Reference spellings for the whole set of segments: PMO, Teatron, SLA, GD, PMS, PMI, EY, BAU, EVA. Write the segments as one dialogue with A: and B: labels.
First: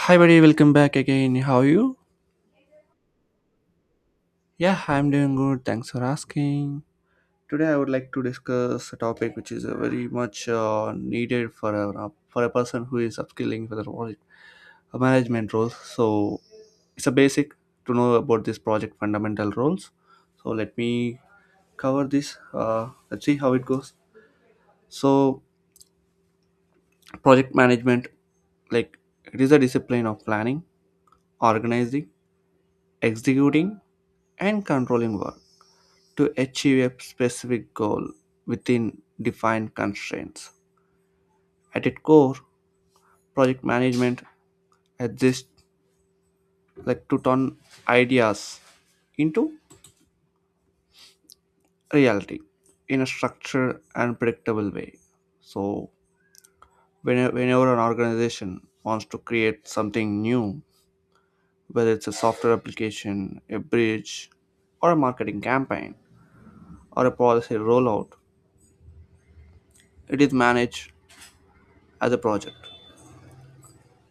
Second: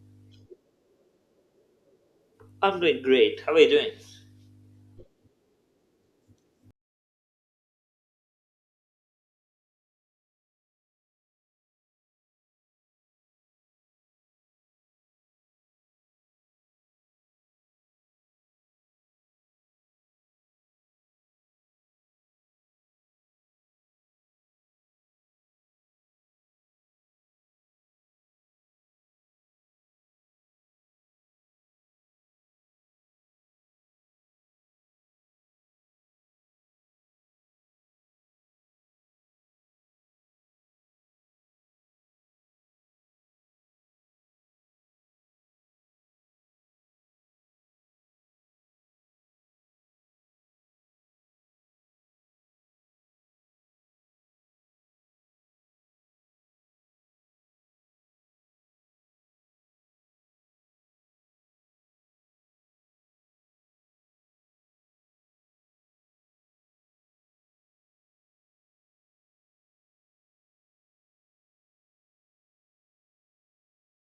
A: Hi, buddy, welcome back again. How are you?
B: I'm doing great. How are you doing?
A: Yeah, I'm doing good. Thanks for asking. Today, I would like to discuss a topic which is very much needed for for a person who is upskilling for the role, a management role. So, it's a basic to know about this project fundamental roles. So, let me cover this. Let's see how it goes. So, project management, like it is a discipline of planning, organizing, executing, and controlling work to achieve a specific goal within defined constraints. At its core, project management exists like to turn ideas into reality in a structured and predictable way. So, whenever an organization wants to create something new, whether it's a software application, a bridge, or a marketing campaign, or a policy rollout, it is managed as a project.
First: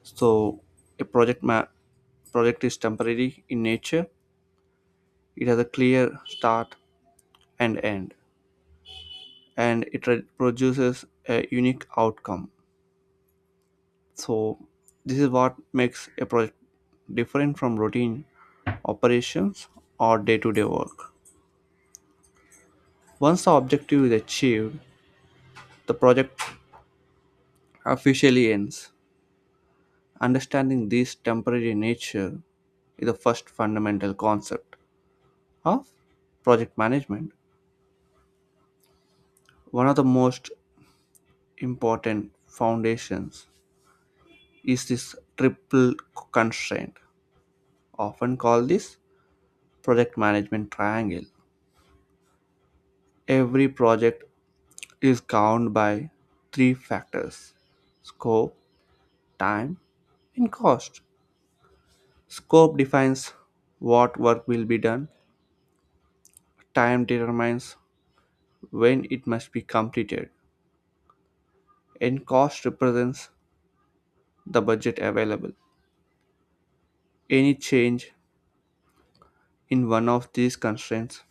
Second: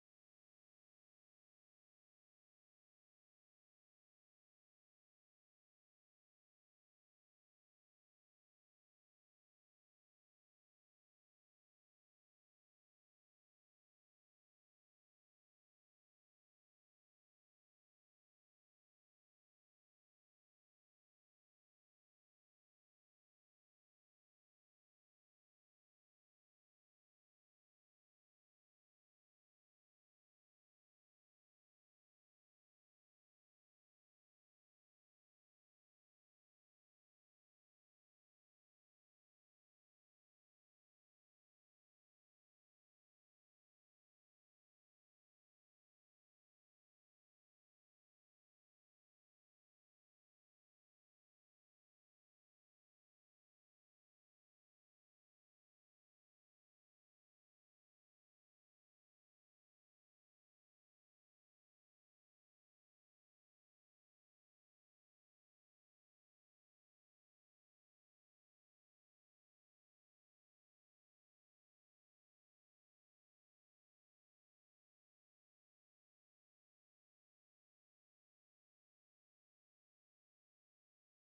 A: So a project is temporary in nature. It has a clear start and end, and it produces a unique outcome. So this is what makes a project different from routine operations or day-to-day work. Once the objective is achieved, the project officially ends. Understanding this temporary nature is the first fundamental concept of project management. One of the most important foundations is this triple constraint. Often call this project management triangle. Every project is governed by three factors: scope, time, and cost. Scope defines what work will be done, time determines when it must be completed, and cost represents the budget available. Any change in one of these constraints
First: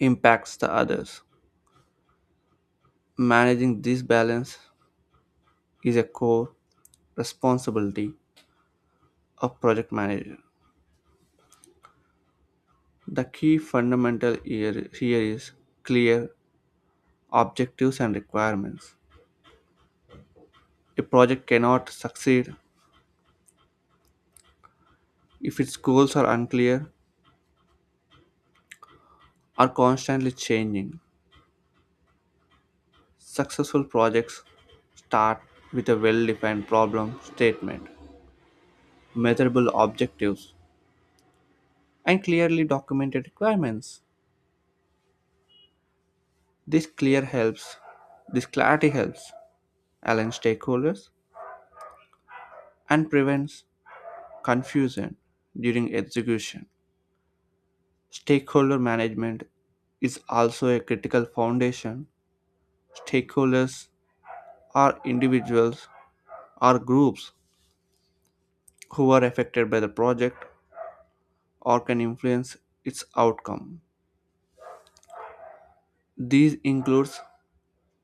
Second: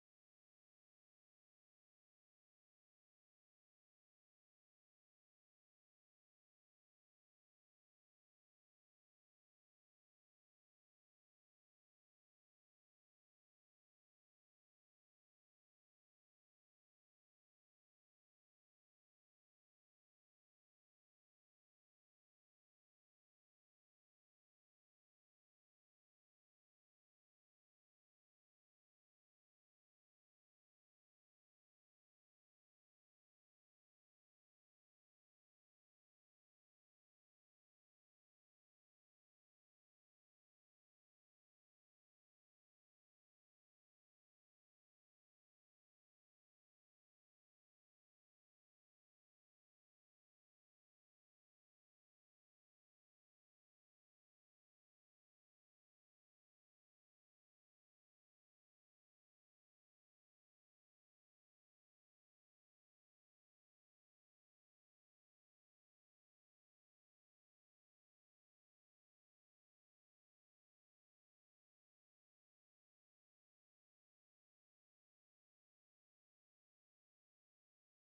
A: impacts the others. Managing this balance is a core responsibility of project manager. The key fundamental here is clear objectives and requirements. A project cannot succeed if its goals are unclear or constantly changing. Successful projects start with a well defined problem statement, measurable objectives, and clearly documented requirements. This clear helps, this clarity helps align stakeholders and prevents confusion during execution. Stakeholder management is also a critical foundation. Stakeholders are individuals or groups who are affected by the project or can influence its outcome. These includes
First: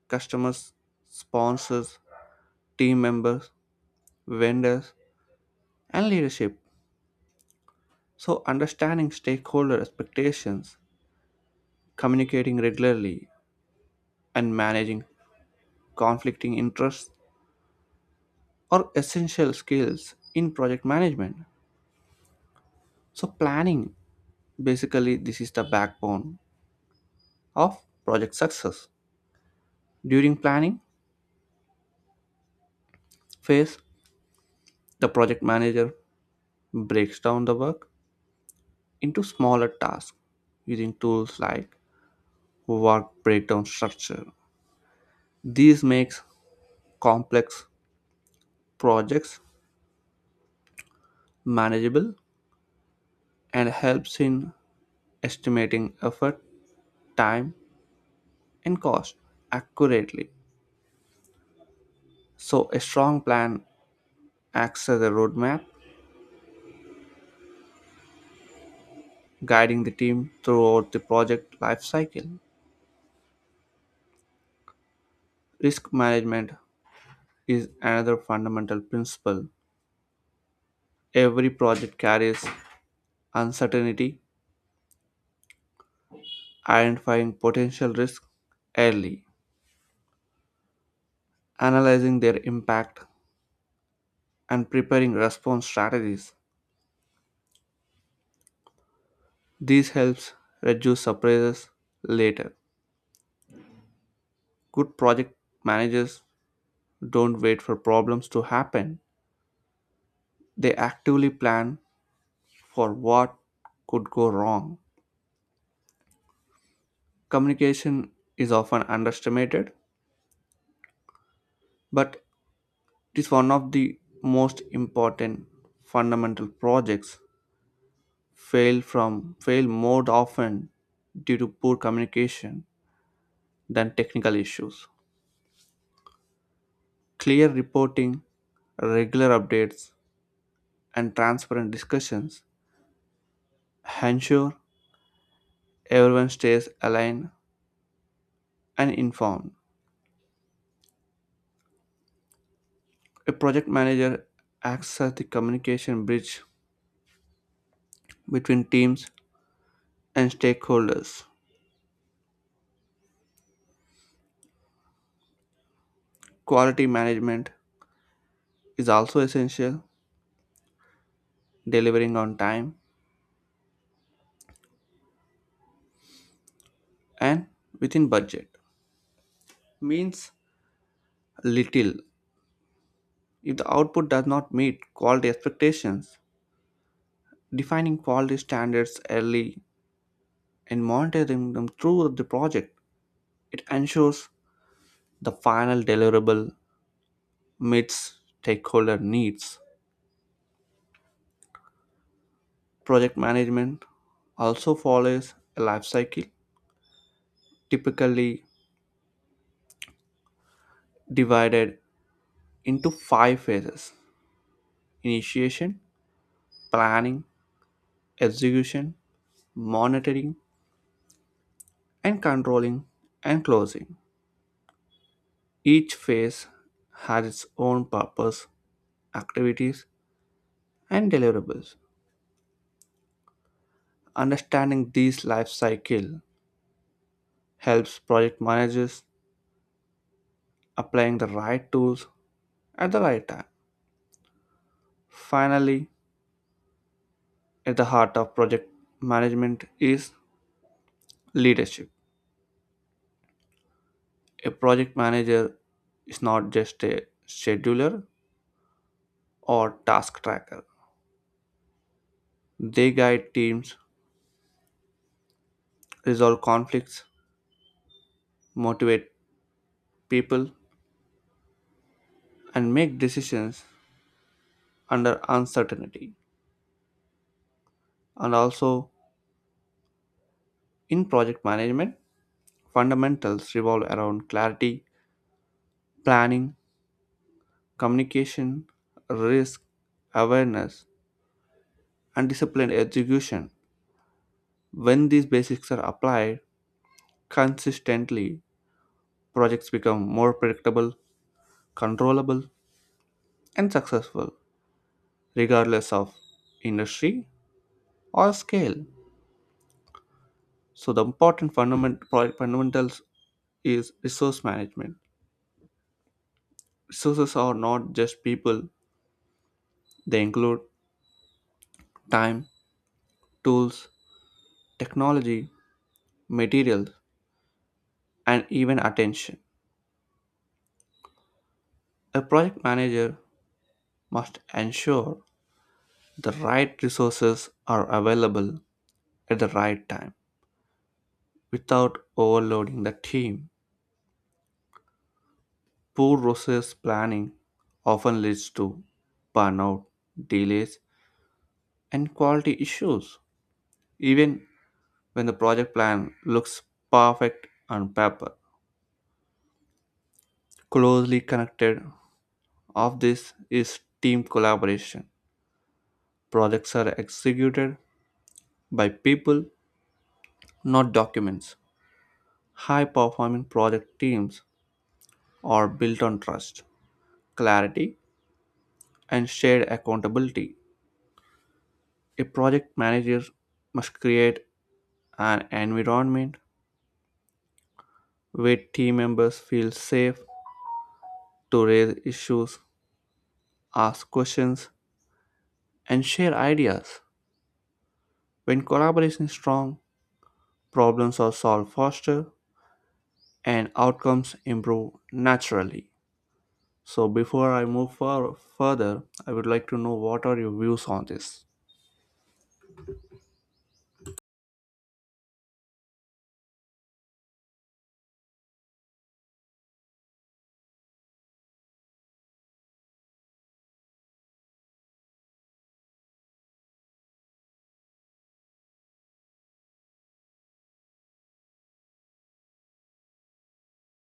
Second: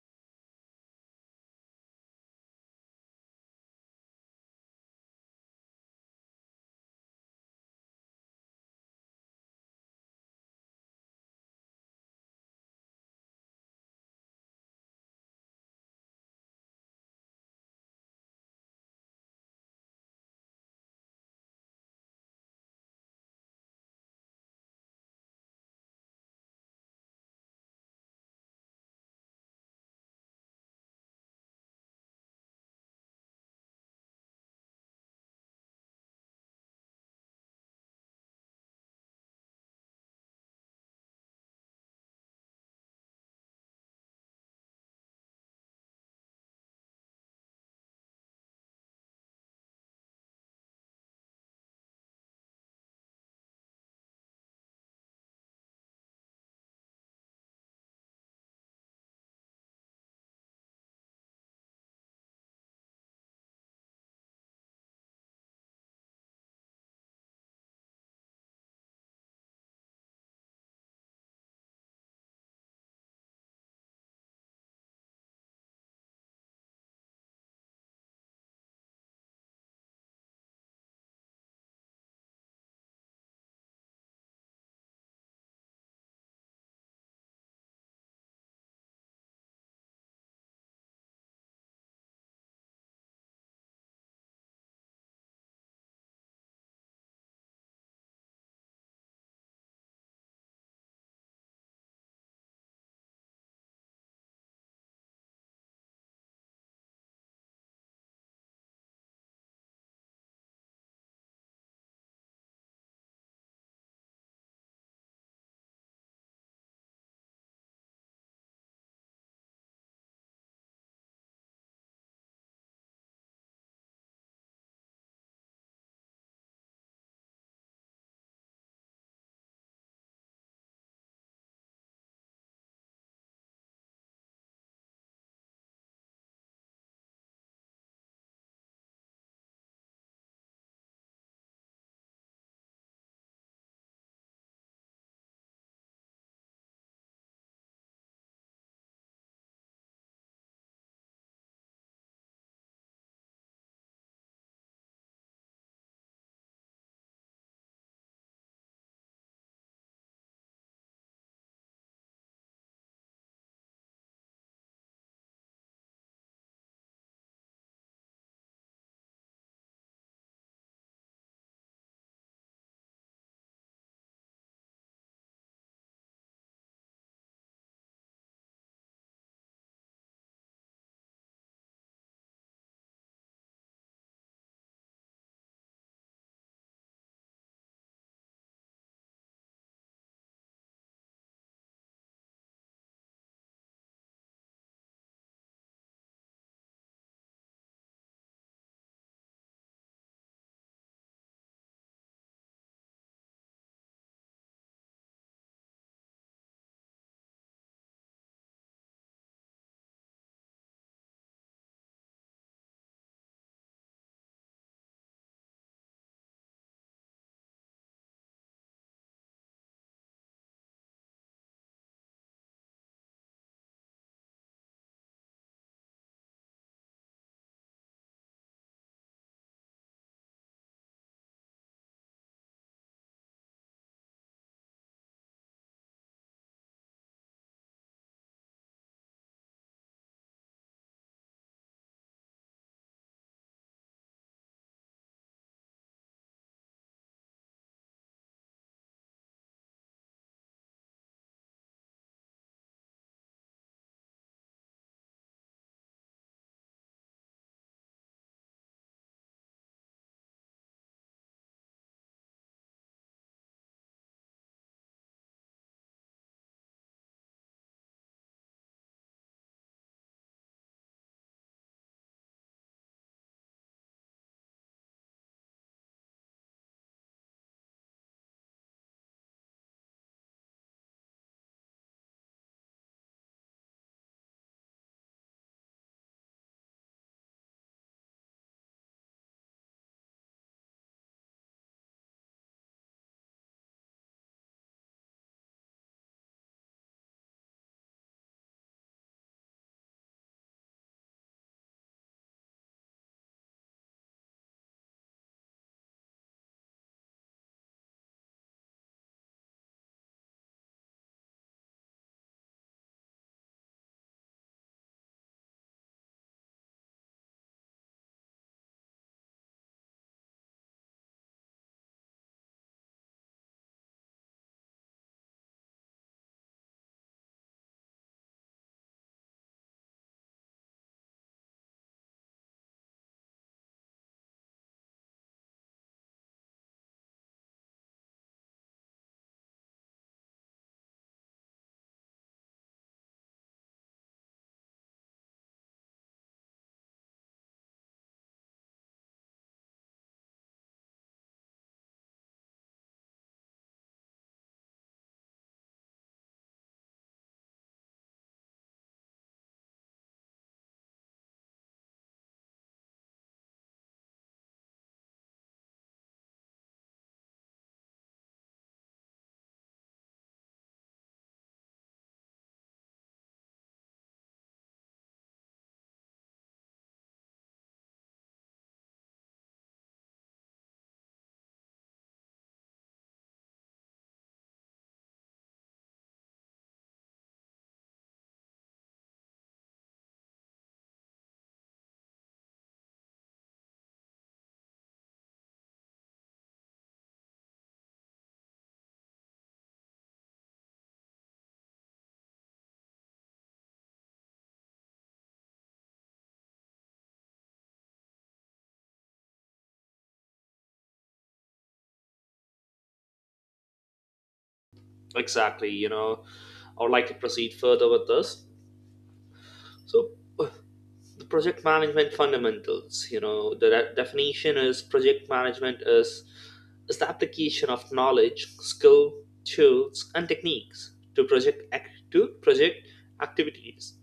A: customers, sponsors, team members, vendors, and leadership. So understanding stakeholder expectations, communicating regularly, and managing conflicting interests are essential skills in project management. So, planning basically, this is the backbone of project success. During planning phase, the project manager breaks down the work into smaller tasks using tools like work breakdown structure. These makes complex projects manageable and helps in estimating effort, time, and cost accurately. So, a strong plan acts as a roadmap, guiding the team throughout the project lifecycle. Risk management is another fundamental principle. Every project carries uncertainty, identifying potential risks early, analyzing their impact, and preparing response strategies. This helps reduce surprises later. Good project managers don't wait for problems to happen, they actively plan for what could go wrong. Communication is often underestimated, but it is one of the most important fundamental projects fail more often due to poor communication than technical issues. Clear reporting, regular updates, and transparent discussions ensure everyone stays aligned and informed. A project manager acts as the communication bridge between teams and stakeholders. Quality management is also essential, delivering on time and within budget means little if the output does not meet quality expectations. Defining quality standards early and monitoring them through the project, it ensures the final deliverable meets stakeholder needs. Project management also follows a life cycle typically divided into five phases: initiation, planning, execution, monitoring, and controlling and closing. Each phase has its own purpose, activities, and deliverables. Understanding these life cycle helps project managers applying the right tools at the right time. Finally, at the heart of project management is leadership. A project manager is not just a scheduler or task tracker. They guide teams, resolve conflicts, motivate people, and make decisions under uncertainty. And also, in project management, fundamentals revolve around clarity, planning, communication, risk, awareness, and disciplined execution. When these basics are applied consistently, projects become more predictable, controllable, and successful, regardless of industry or scale. So the important fundamentals is resource management. Resources are not just people; they include time, tools, technology, materials, and even attention. A project manager must ensure the right resources are available at the right time without overloading the team. Poor resource planning often leads to burnout, delays, and quality issues. Even when the project plan looks perfect on paper. Closely connected of this is team collaboration. Projects are executed by people, not documents. High performing project teams are built on trust, clarity, and shared accountability. A project manager must create an environment where team members feel safe to raise issues, ask questions, and share ideas. When collaboration is strong, problems are solved faster and outcomes improve naturally. So, before I move further, I would like to know what are your views on this?
B: Exactly, I would like to proceed further with this. So, uh, the project management fundamentals, the definition is project management is the application of knowledge, skill, tools, and techniques to project activities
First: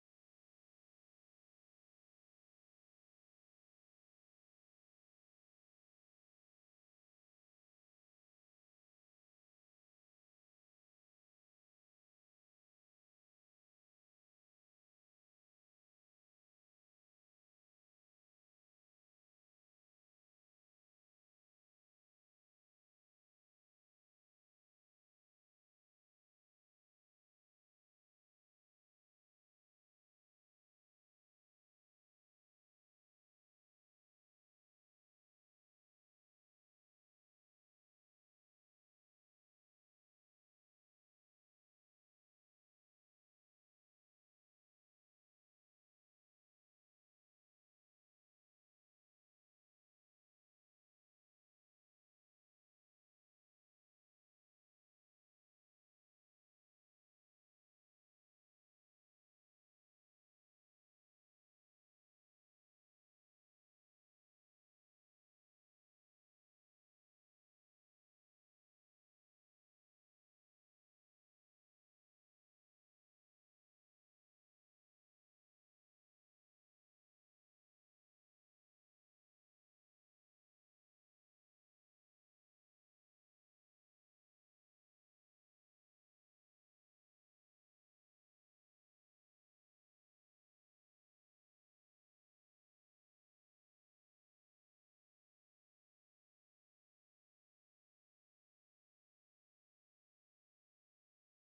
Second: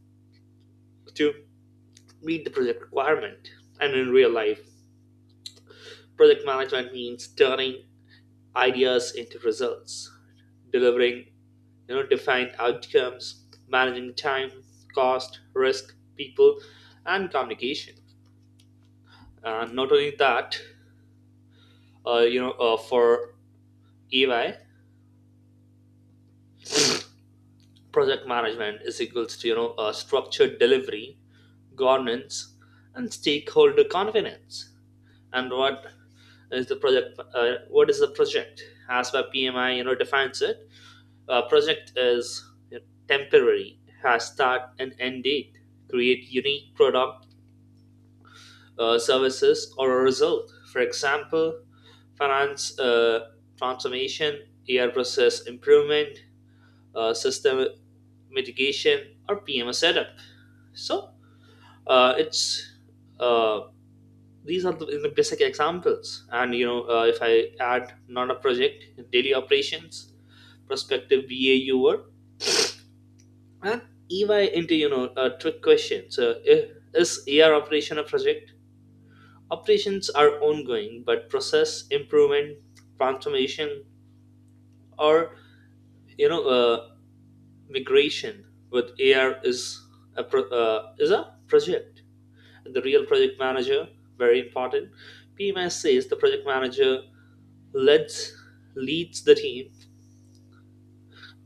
B: to meet the project requirement. And in real life, project management means turning ideas into results, delivering define outcomes, managing time, cost, risk, people, and communication. And not only that, for EY, project management is equals to, structured delivery, governance, and stakeholder confidence. And what is the project as per PMI, defines it. Project is, you know, temporary, has start and end date, create unique product, services, or a result. For example, finance, transformation, AI process improvement, system mitigation, or PMS setup. So, it's uh, these are the basic examples. And, if I add not a project, daily operations, prospective BAU work, and EY into, a trick question. So if, is AR operation a project? Operations are ongoing, but process improvement, transformation, or, you know uh, migration with AR is a project. The real project manager very important. PMS says the project manager leads leads the team,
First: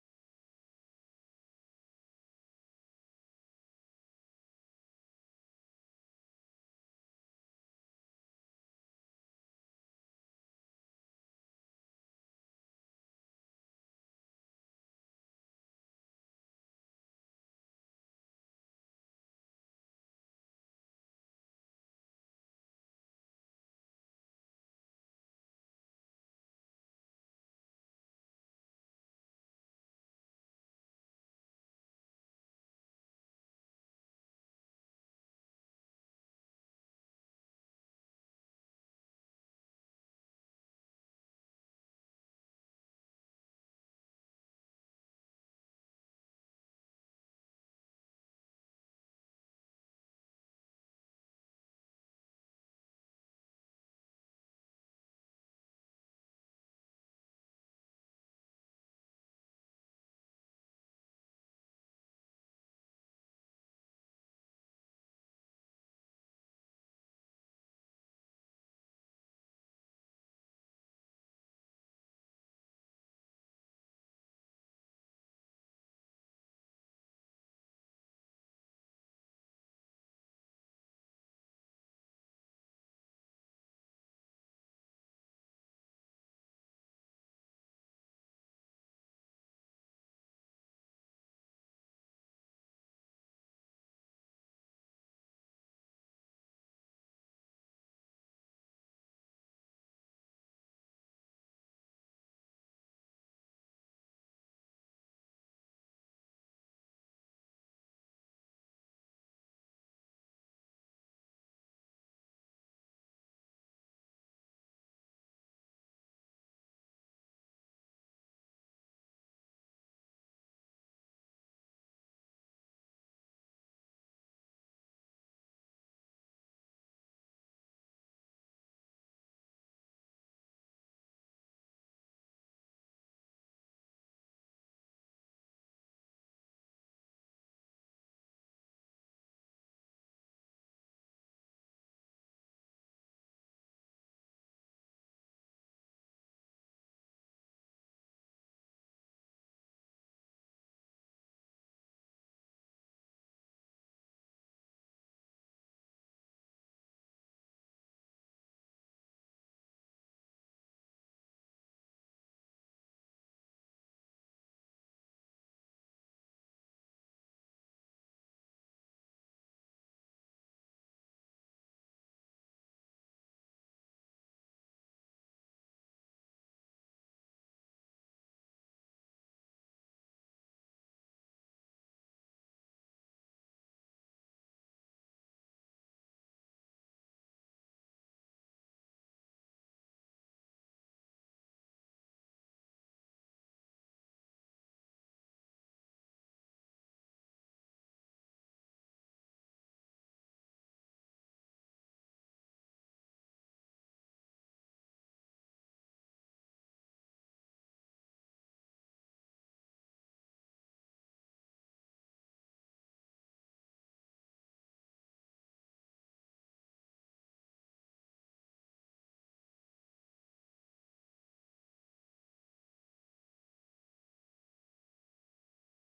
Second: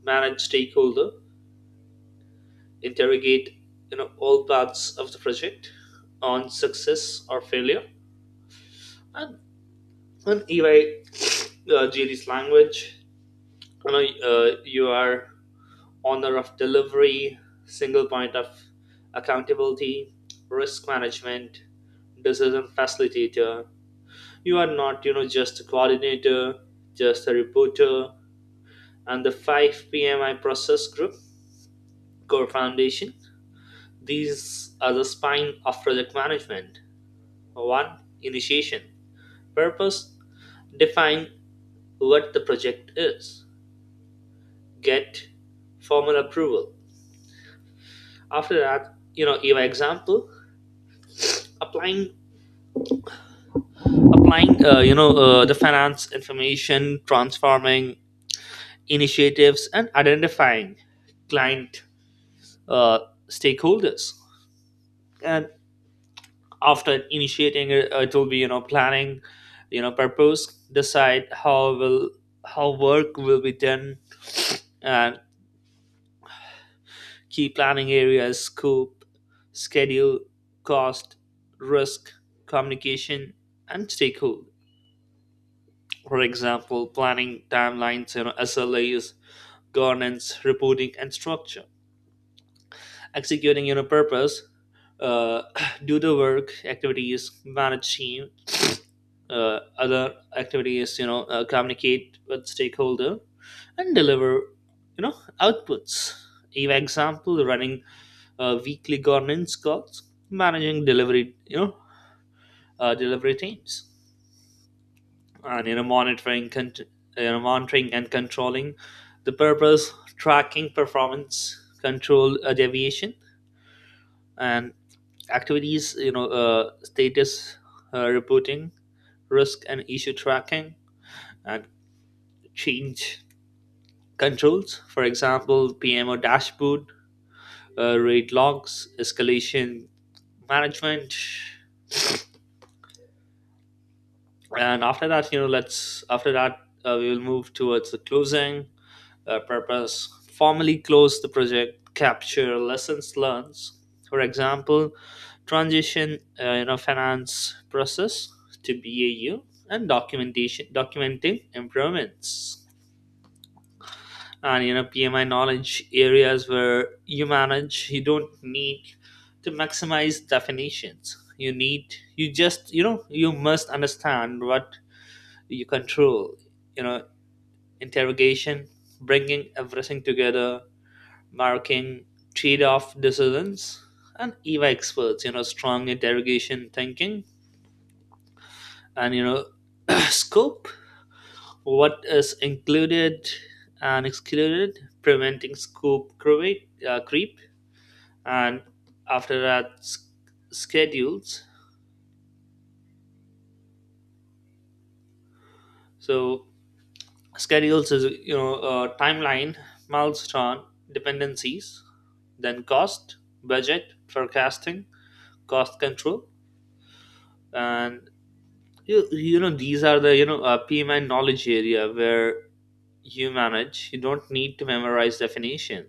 B: manage stakeholder, interrogate, all parts of the project on success or failure, and on EY, GD's language. You are honor of delivery, single point of accountability, risk management, decision facilitator. You are not, just a coordinator, just a reporter, and the 5 PMI process group, core foundation. These are the spine of project management. One, initiation. Purpose: define what the project is. Get formal approval. After that, your example, applying applying the finance information transforming initiatives and identifying client, uh, stakeholders. And after initiating it, it will be, planning. Purpose: decide how work will be done, and key planning areas: scope, schedule, cost, risk, communication, and stakeholder. For example, planning timelines, SLAs, governance, reporting, and structure. Executing your purpose, uh, do the work activities, manage team, other activities, communicate with stakeholder, and deliver, you know, outputs. Give example, running, weekly governance calls, managing delivery, delivery teams, and, monitoring and controlling the purpose, tracking performance, control, deviation, and activities. Status, reporting, risk and issue tracking, and change controls. For example, PMO dashboard, rate logs, escalation management. And after that, we will move towards the closing. Purpose: formally close the project, capture lessons learned. For example, transition, finance process to BAU, and documentation documenting improvements. And, PMI knowledge areas where you manage. You don't need to maximize definitions. You must understand what you control, you know interrogation, bringing everything together, marking trade-off decisions. And EVA experts, strong interrogation thinking. And, scope: what is included and excluded, preventing scope creep. And after that, schedules so schedules is, timeline, milestone, dependencies. Then cost: budget forecasting, cost control. And, these are the, PMI knowledge area where you manage. You don't need to memorize definition.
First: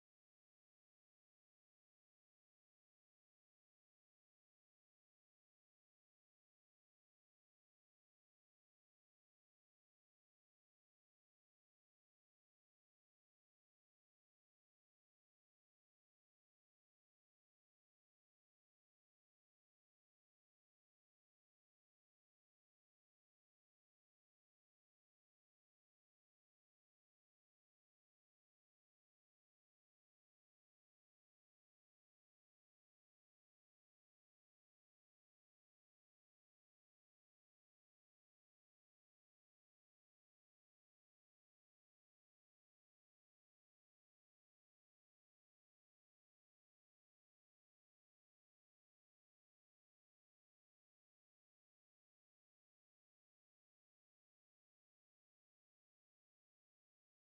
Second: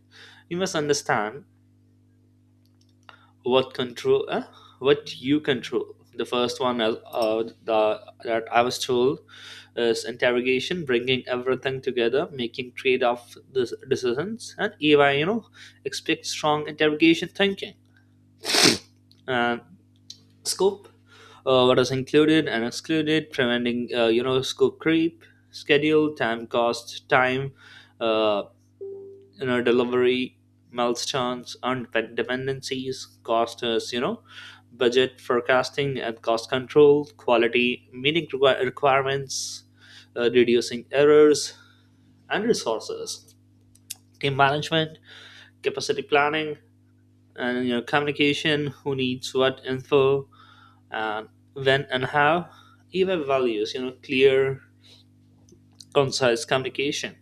B: You must understand what control, uh, what you control. The first one is, that I was told is interrogation, bringing everything together, making decisions, and EY, expect strong interrogation thinking. And scope: what is included and excluded, preventing, scope creep, schedule, time, cost, time, uh, delivery milestones and dependencies. Cost: us you know budget forecasting and cost control. Quality: meeting requirements, reducing errors. And resources: team management, capacity planning. And, communication: who needs what info, and when and how. Even values, clear concise communication.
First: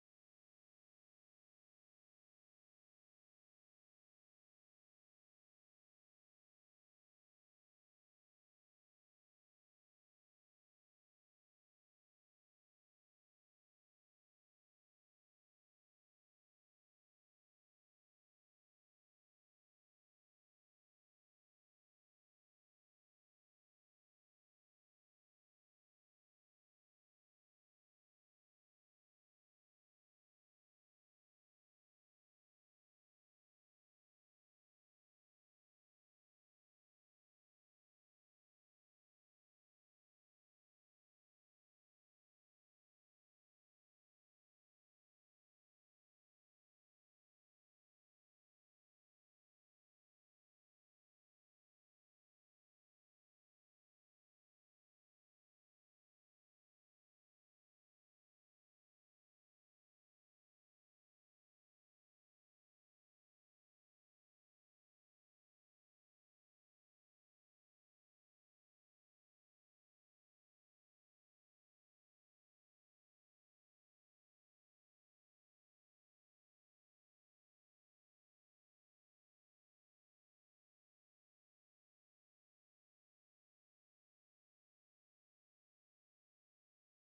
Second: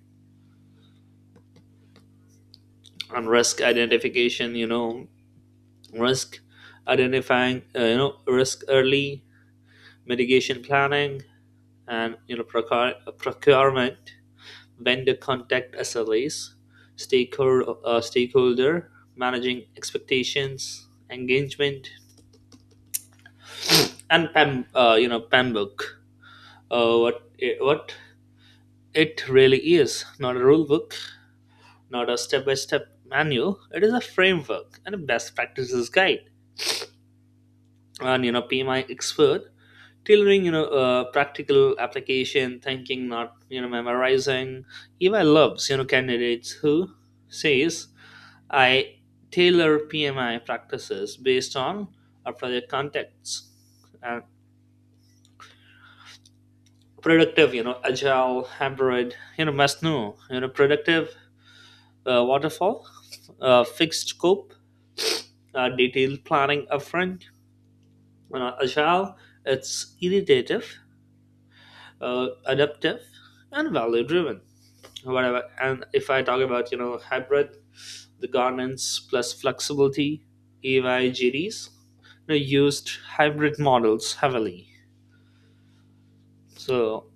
B: And risk identification, risk: identifying, risk early, mitigation planning. And, procurement: vendor contact, SLAs. Stakeholder: managing expectations, engagement. And pam you know PAM book. What it really is: not a rule book, not a step by step manual. It is a framework and a best practices guide. And, PMI expert tailoring, practical application thinking, not, memorizing. EVA loves, candidates who says, I tailor PMI practices based on our project contexts. And productive, agile, hybrid, must know, productive, waterfall, fixed scope, detailed planning upfront. Agile: it's iterative, adaptive, and value driven, whatever. And if I talk about, hybrid, the governance plus flexibility. EY GDs, used hybrid models heavily. So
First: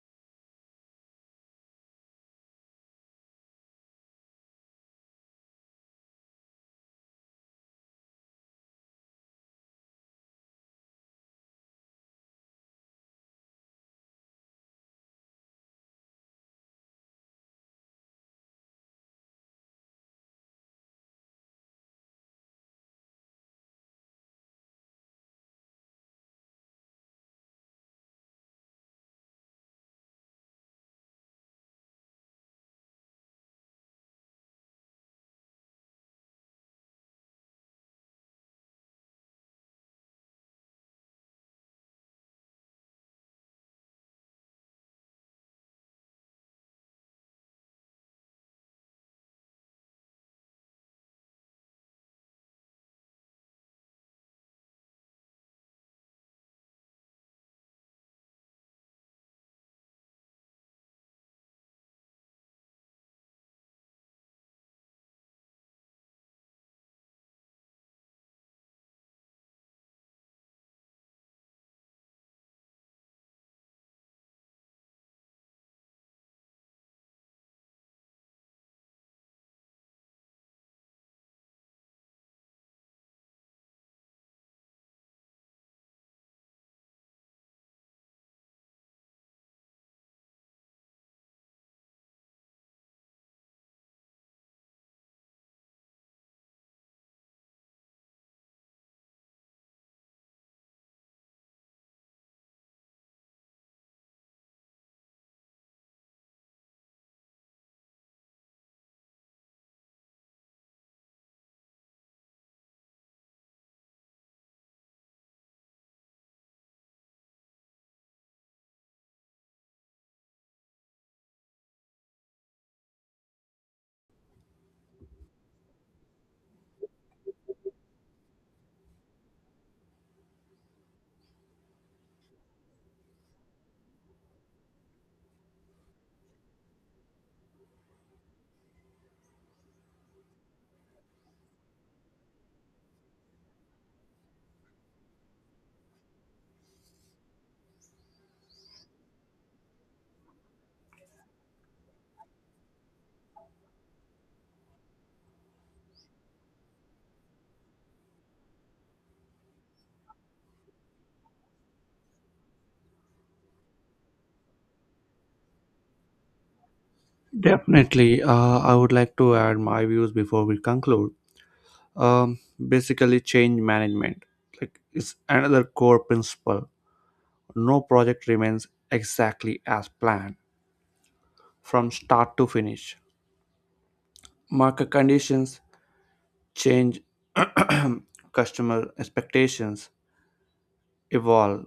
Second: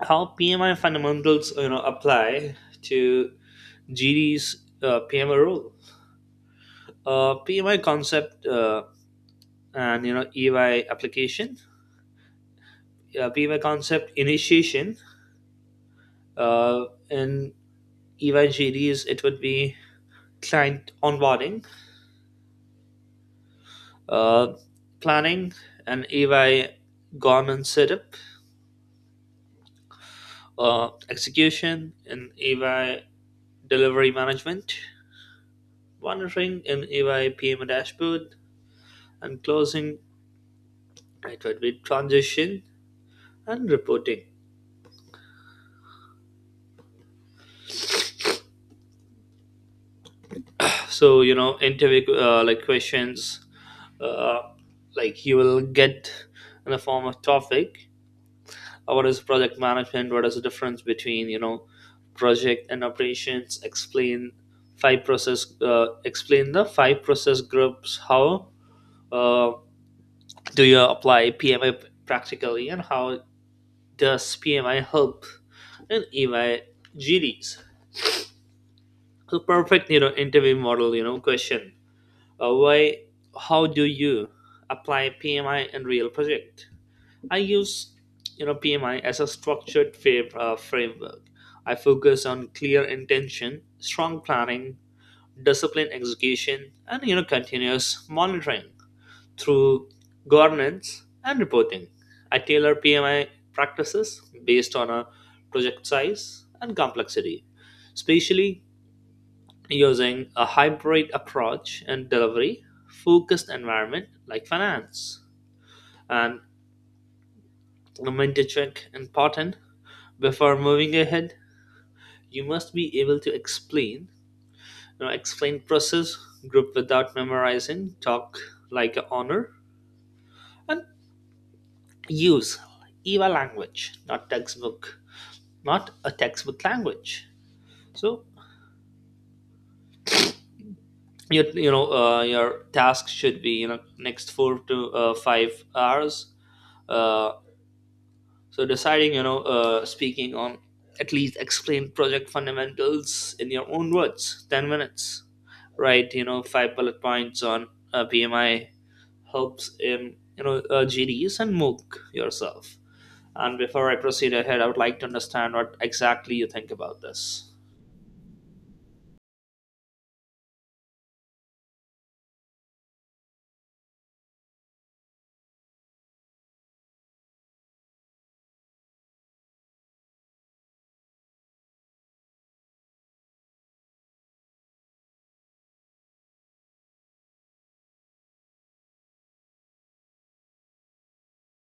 B: how PMI fundamentals, apply to GD's, PMI rule, PMI concept, and, EY application, PMI concept initiation, uh, and EY GDs it would be client onboarding, uh, planning and EY government setup, execution and EY delivery management, monitoring in EY PM dashboard, and closing it would be transition and reporting. So, interview, like questions, uh, like you will get in the form of topic: what is project management? What is the difference between, project and operations? Explain the five process groups. How, uh, do you apply PMI practically? And how does PMI help in EMI GDs? So, perfect, interview model, question: why, how do you apply PMI in real project? I use, PMI as a structured framework. I focus on clear intention, strong planning, disciplined execution, and, continuous monitoring through governance and reporting. I tailor PMI practices based on a project size and complexity, especially using a hybrid approach and delivery focused environment like finance, and the mentor check important. Before moving ahead, you must be able to explain, explain process, group without memorizing, talk like an honor, and use EVA language, not textbook, not a textbook language. So your your task should be, next four to, 5 hours. Uh, so deciding, speaking on, at least explain project fundamentals in your own words, 10 minutes. Write, five bullet points on, PMI helps in, GDs, and mooc yourself. And before I proceed ahead, I would like to understand what exactly you think about this.
A: Definitely, I would like to add my views before we conclude. Um, basically, change management like it's another core principle. No project remains exactly as planned from start to finish. Market conditions change, customer expectations, evolve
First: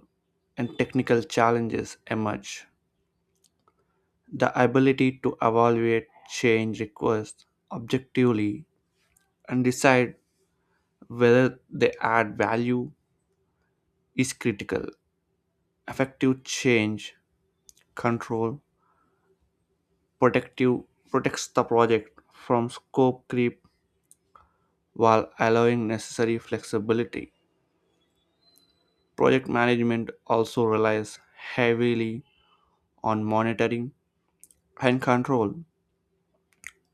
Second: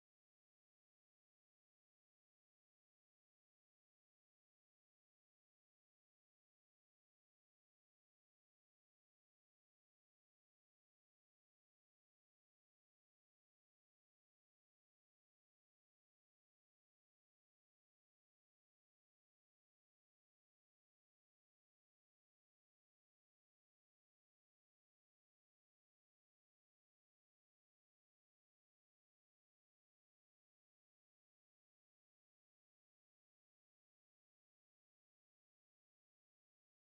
A: and technical challenges emerge, the ability to evaluate change requests objectively and decide whether they add value is critical. Effective change control protective protects the project from scope creep while allowing necessary flexibility. Project management also relies heavily on monitoring and control.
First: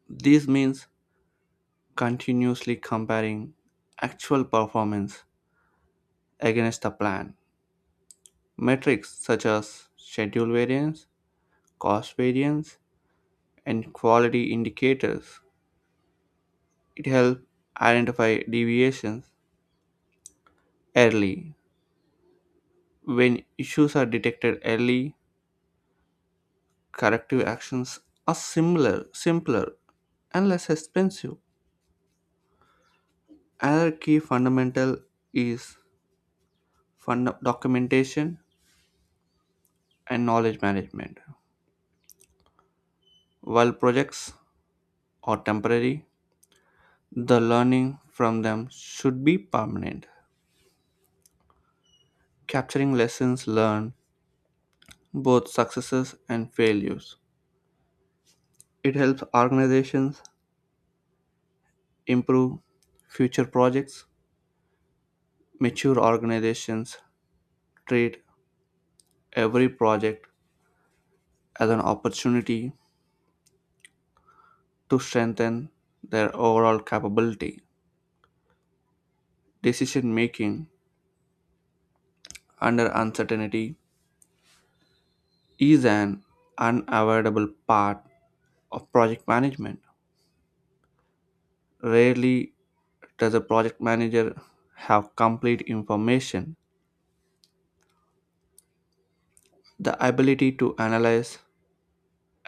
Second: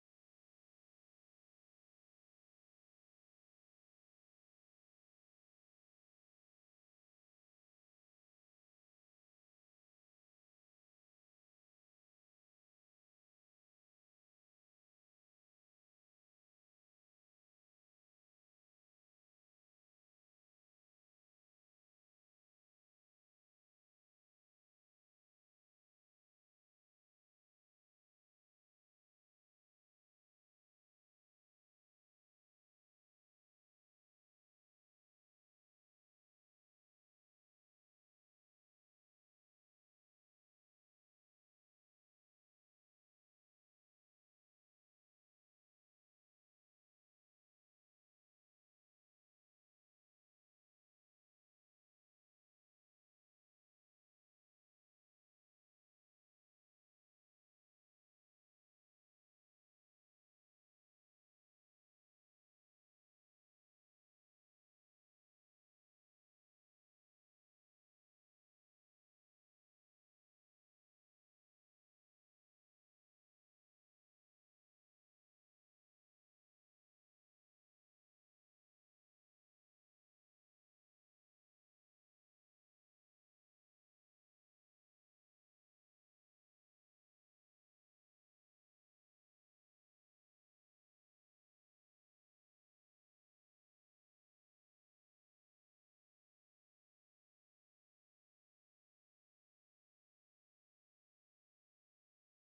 A: This means continuously comparing actual performance against the plan. Metrics such as schedule variance, cost variance, and quality indicators. It helps identify deviations early. When issues are detected early, corrective actions are simpler and less expensive. Another key fundamental is fund documentation and knowledge management. While projects are temporary, the learning from them should be permanent, capturing lessons learned, both successes and failures. It helps organizations improve future projects. Mature organizations treat every project as an opportunity to strengthen their overall capability. Decision making under uncertainty is an unavoidable part of project management. Rarely does a project manager have complete information, the ability to analyze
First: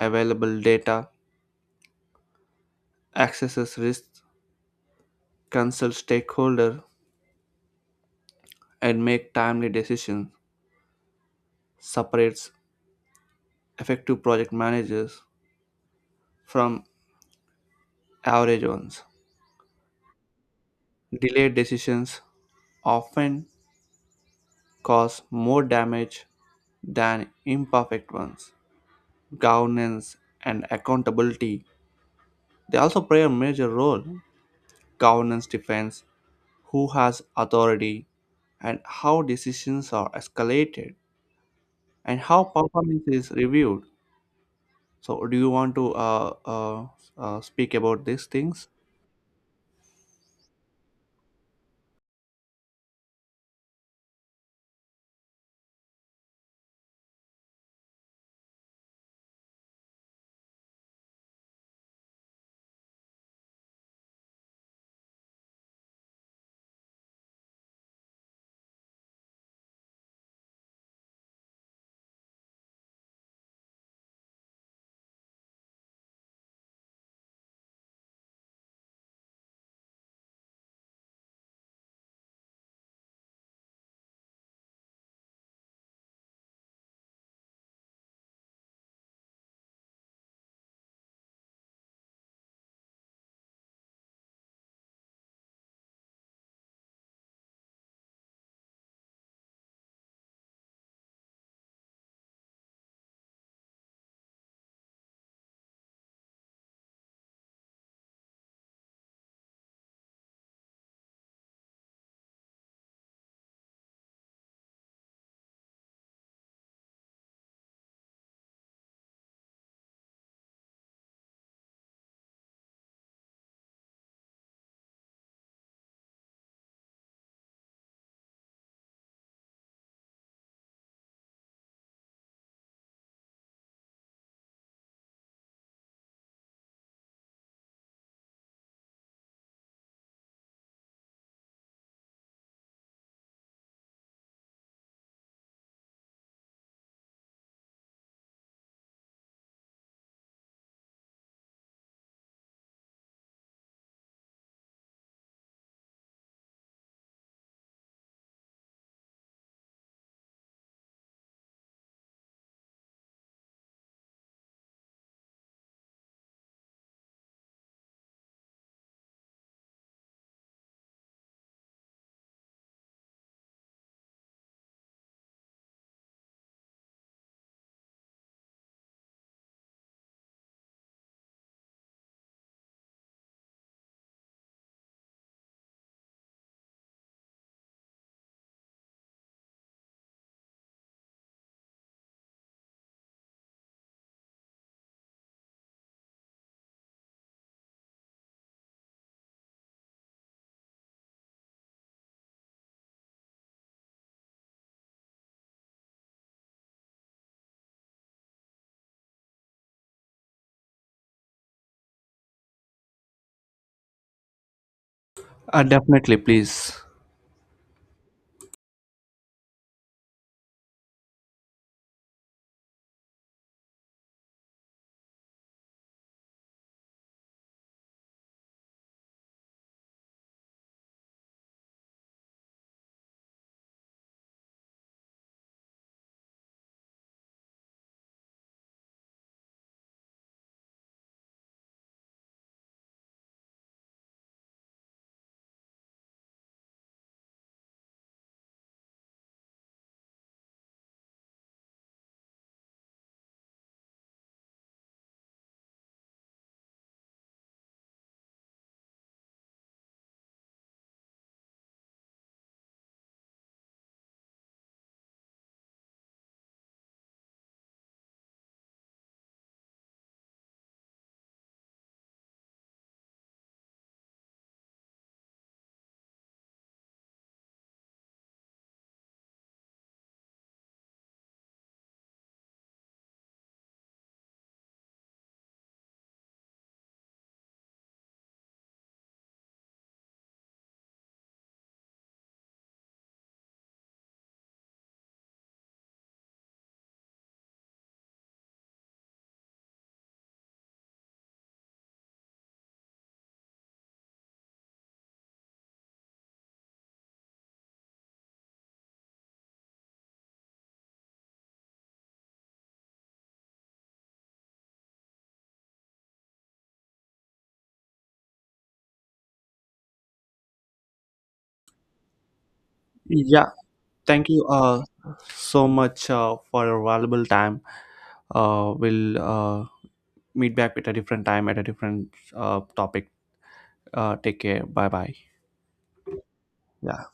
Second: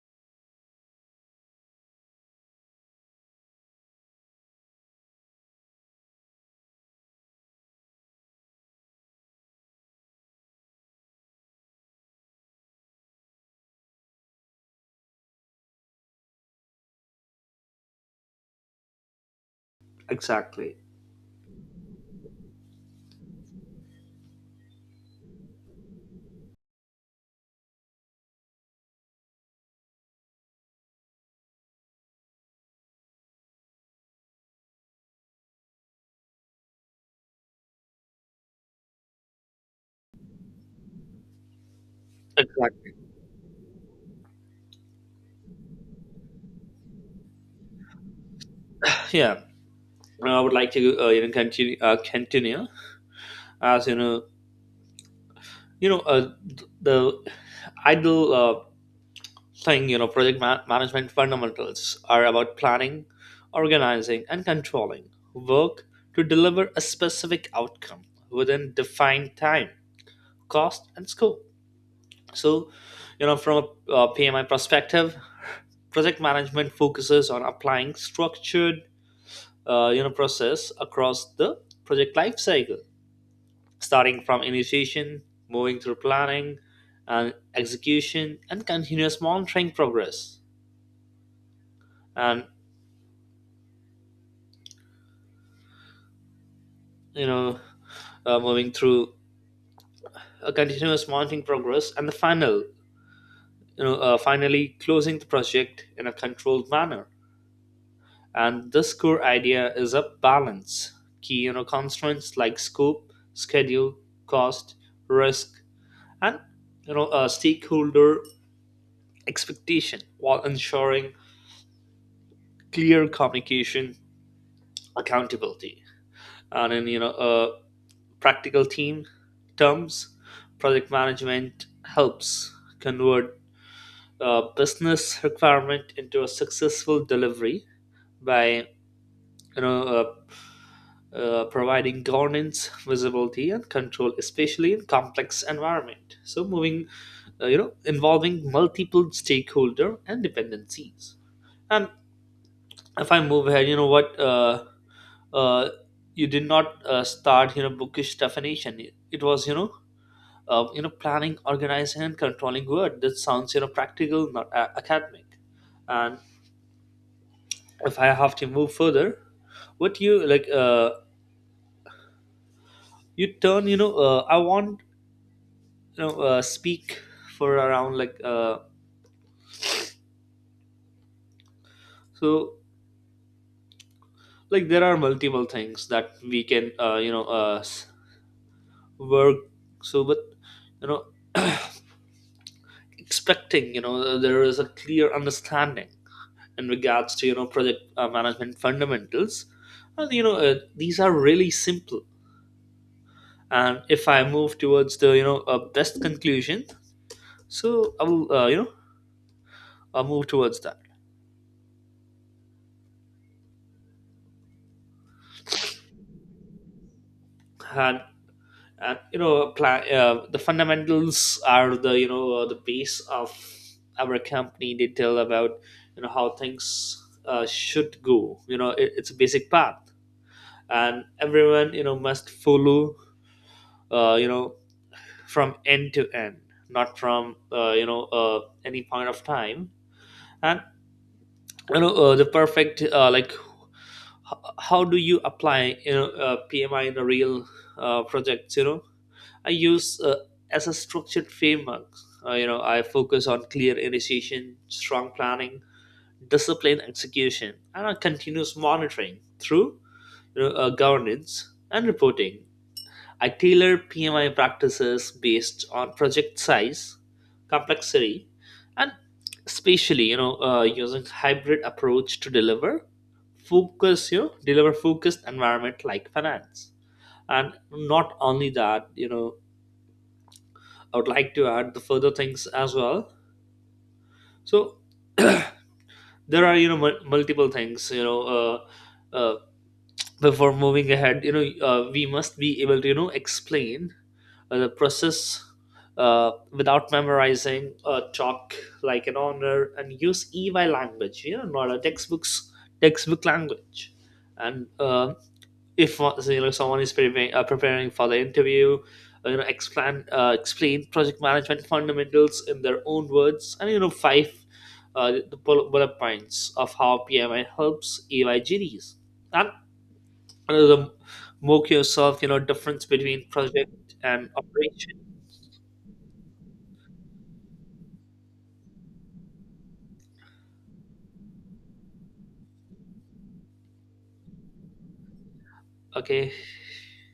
A: available data, access risks, consult stakeholders, and make timely decisions? Separates effective project managers from average ones.
B: Exactly.
A: Delayed decisions often cause more damage than imperfect ones. Governance and accountability they also play a major role. Governance defines who has authority, and how decisions are escalated, and how
B: Exactly.
A: performance is reviewed. So, do you want to speak about these things?
B: Yeah. I would like to, continue as you know, the idle, thing, management fundamentals are about planning, organizing, and controlling work to deliver a specific outcome within defined time, cost, and scope. So, from a, PMI perspective, project management focuses on applying structured, process across the project life cycle, starting from initiation, moving through planning and execution, and continuous monitoring progress, and, you know moving through a continuous mounting progress, and the final, finally closing the project in a controlled manner. And this core idea is a balance key, constraints like scope, schedule, cost, risk, and, stakeholder expectation, while ensuring clear communication, accountability. And in, practical team terms, project management helps convert, business requirement into a successful delivery by, you know uh, providing governance, visibility, and control, especially in complex environment. So moving, involving multiple stakeholder and dependencies. And if I move ahead, what, uh, you did not, start, bookish definition. It was, planning, organizing, and controlling word that sounds, practical, not academic. And if I have to move further, what you like? You turn. I want, speak for around like, so like there are multiple things that we can, work. So, but, you know, expecting, there is a clear understanding in regards to, project, management fundamentals, and, these are really simple. And if I move towards the, best conclusion, so I'll move towards that.
A: Definitely, please.
B: And, the fundamentals are the, the base of our company. They tell about, how things, should go. It's a basic path, and everyone, must follow, uh, you know from end to end, not from, any point of time. And, the perfect, like, how do you apply, PMI in a real, projects, you know. I use, as a structured framework. I focus on clear initiation, strong planning, disciplined execution, and on continuous monitoring through, governance and reporting. I tailor PMI practices based on project size, complexity, and especially, using hybrid approach to deliver focused environment like finance. And not only that, I would like to add the further things as well. So there are, multiple things, before moving ahead. We must be able to, explain, the process, without memorizing. Talk like an honor and use EY language, not a textbook language. And, if, someone is preparing for the interview, explain project management fundamentals in their own words, and, five, the bullet points of how PMI helps EYGDs, and, the mock yourself, difference between
A: Yeah,
B: project and
A: thank you
B: operation.
A: so much for your valuable time. We'll meet back at a different time at a different topic. Take care. Bye bye.
B: Okay.
A: Yeah.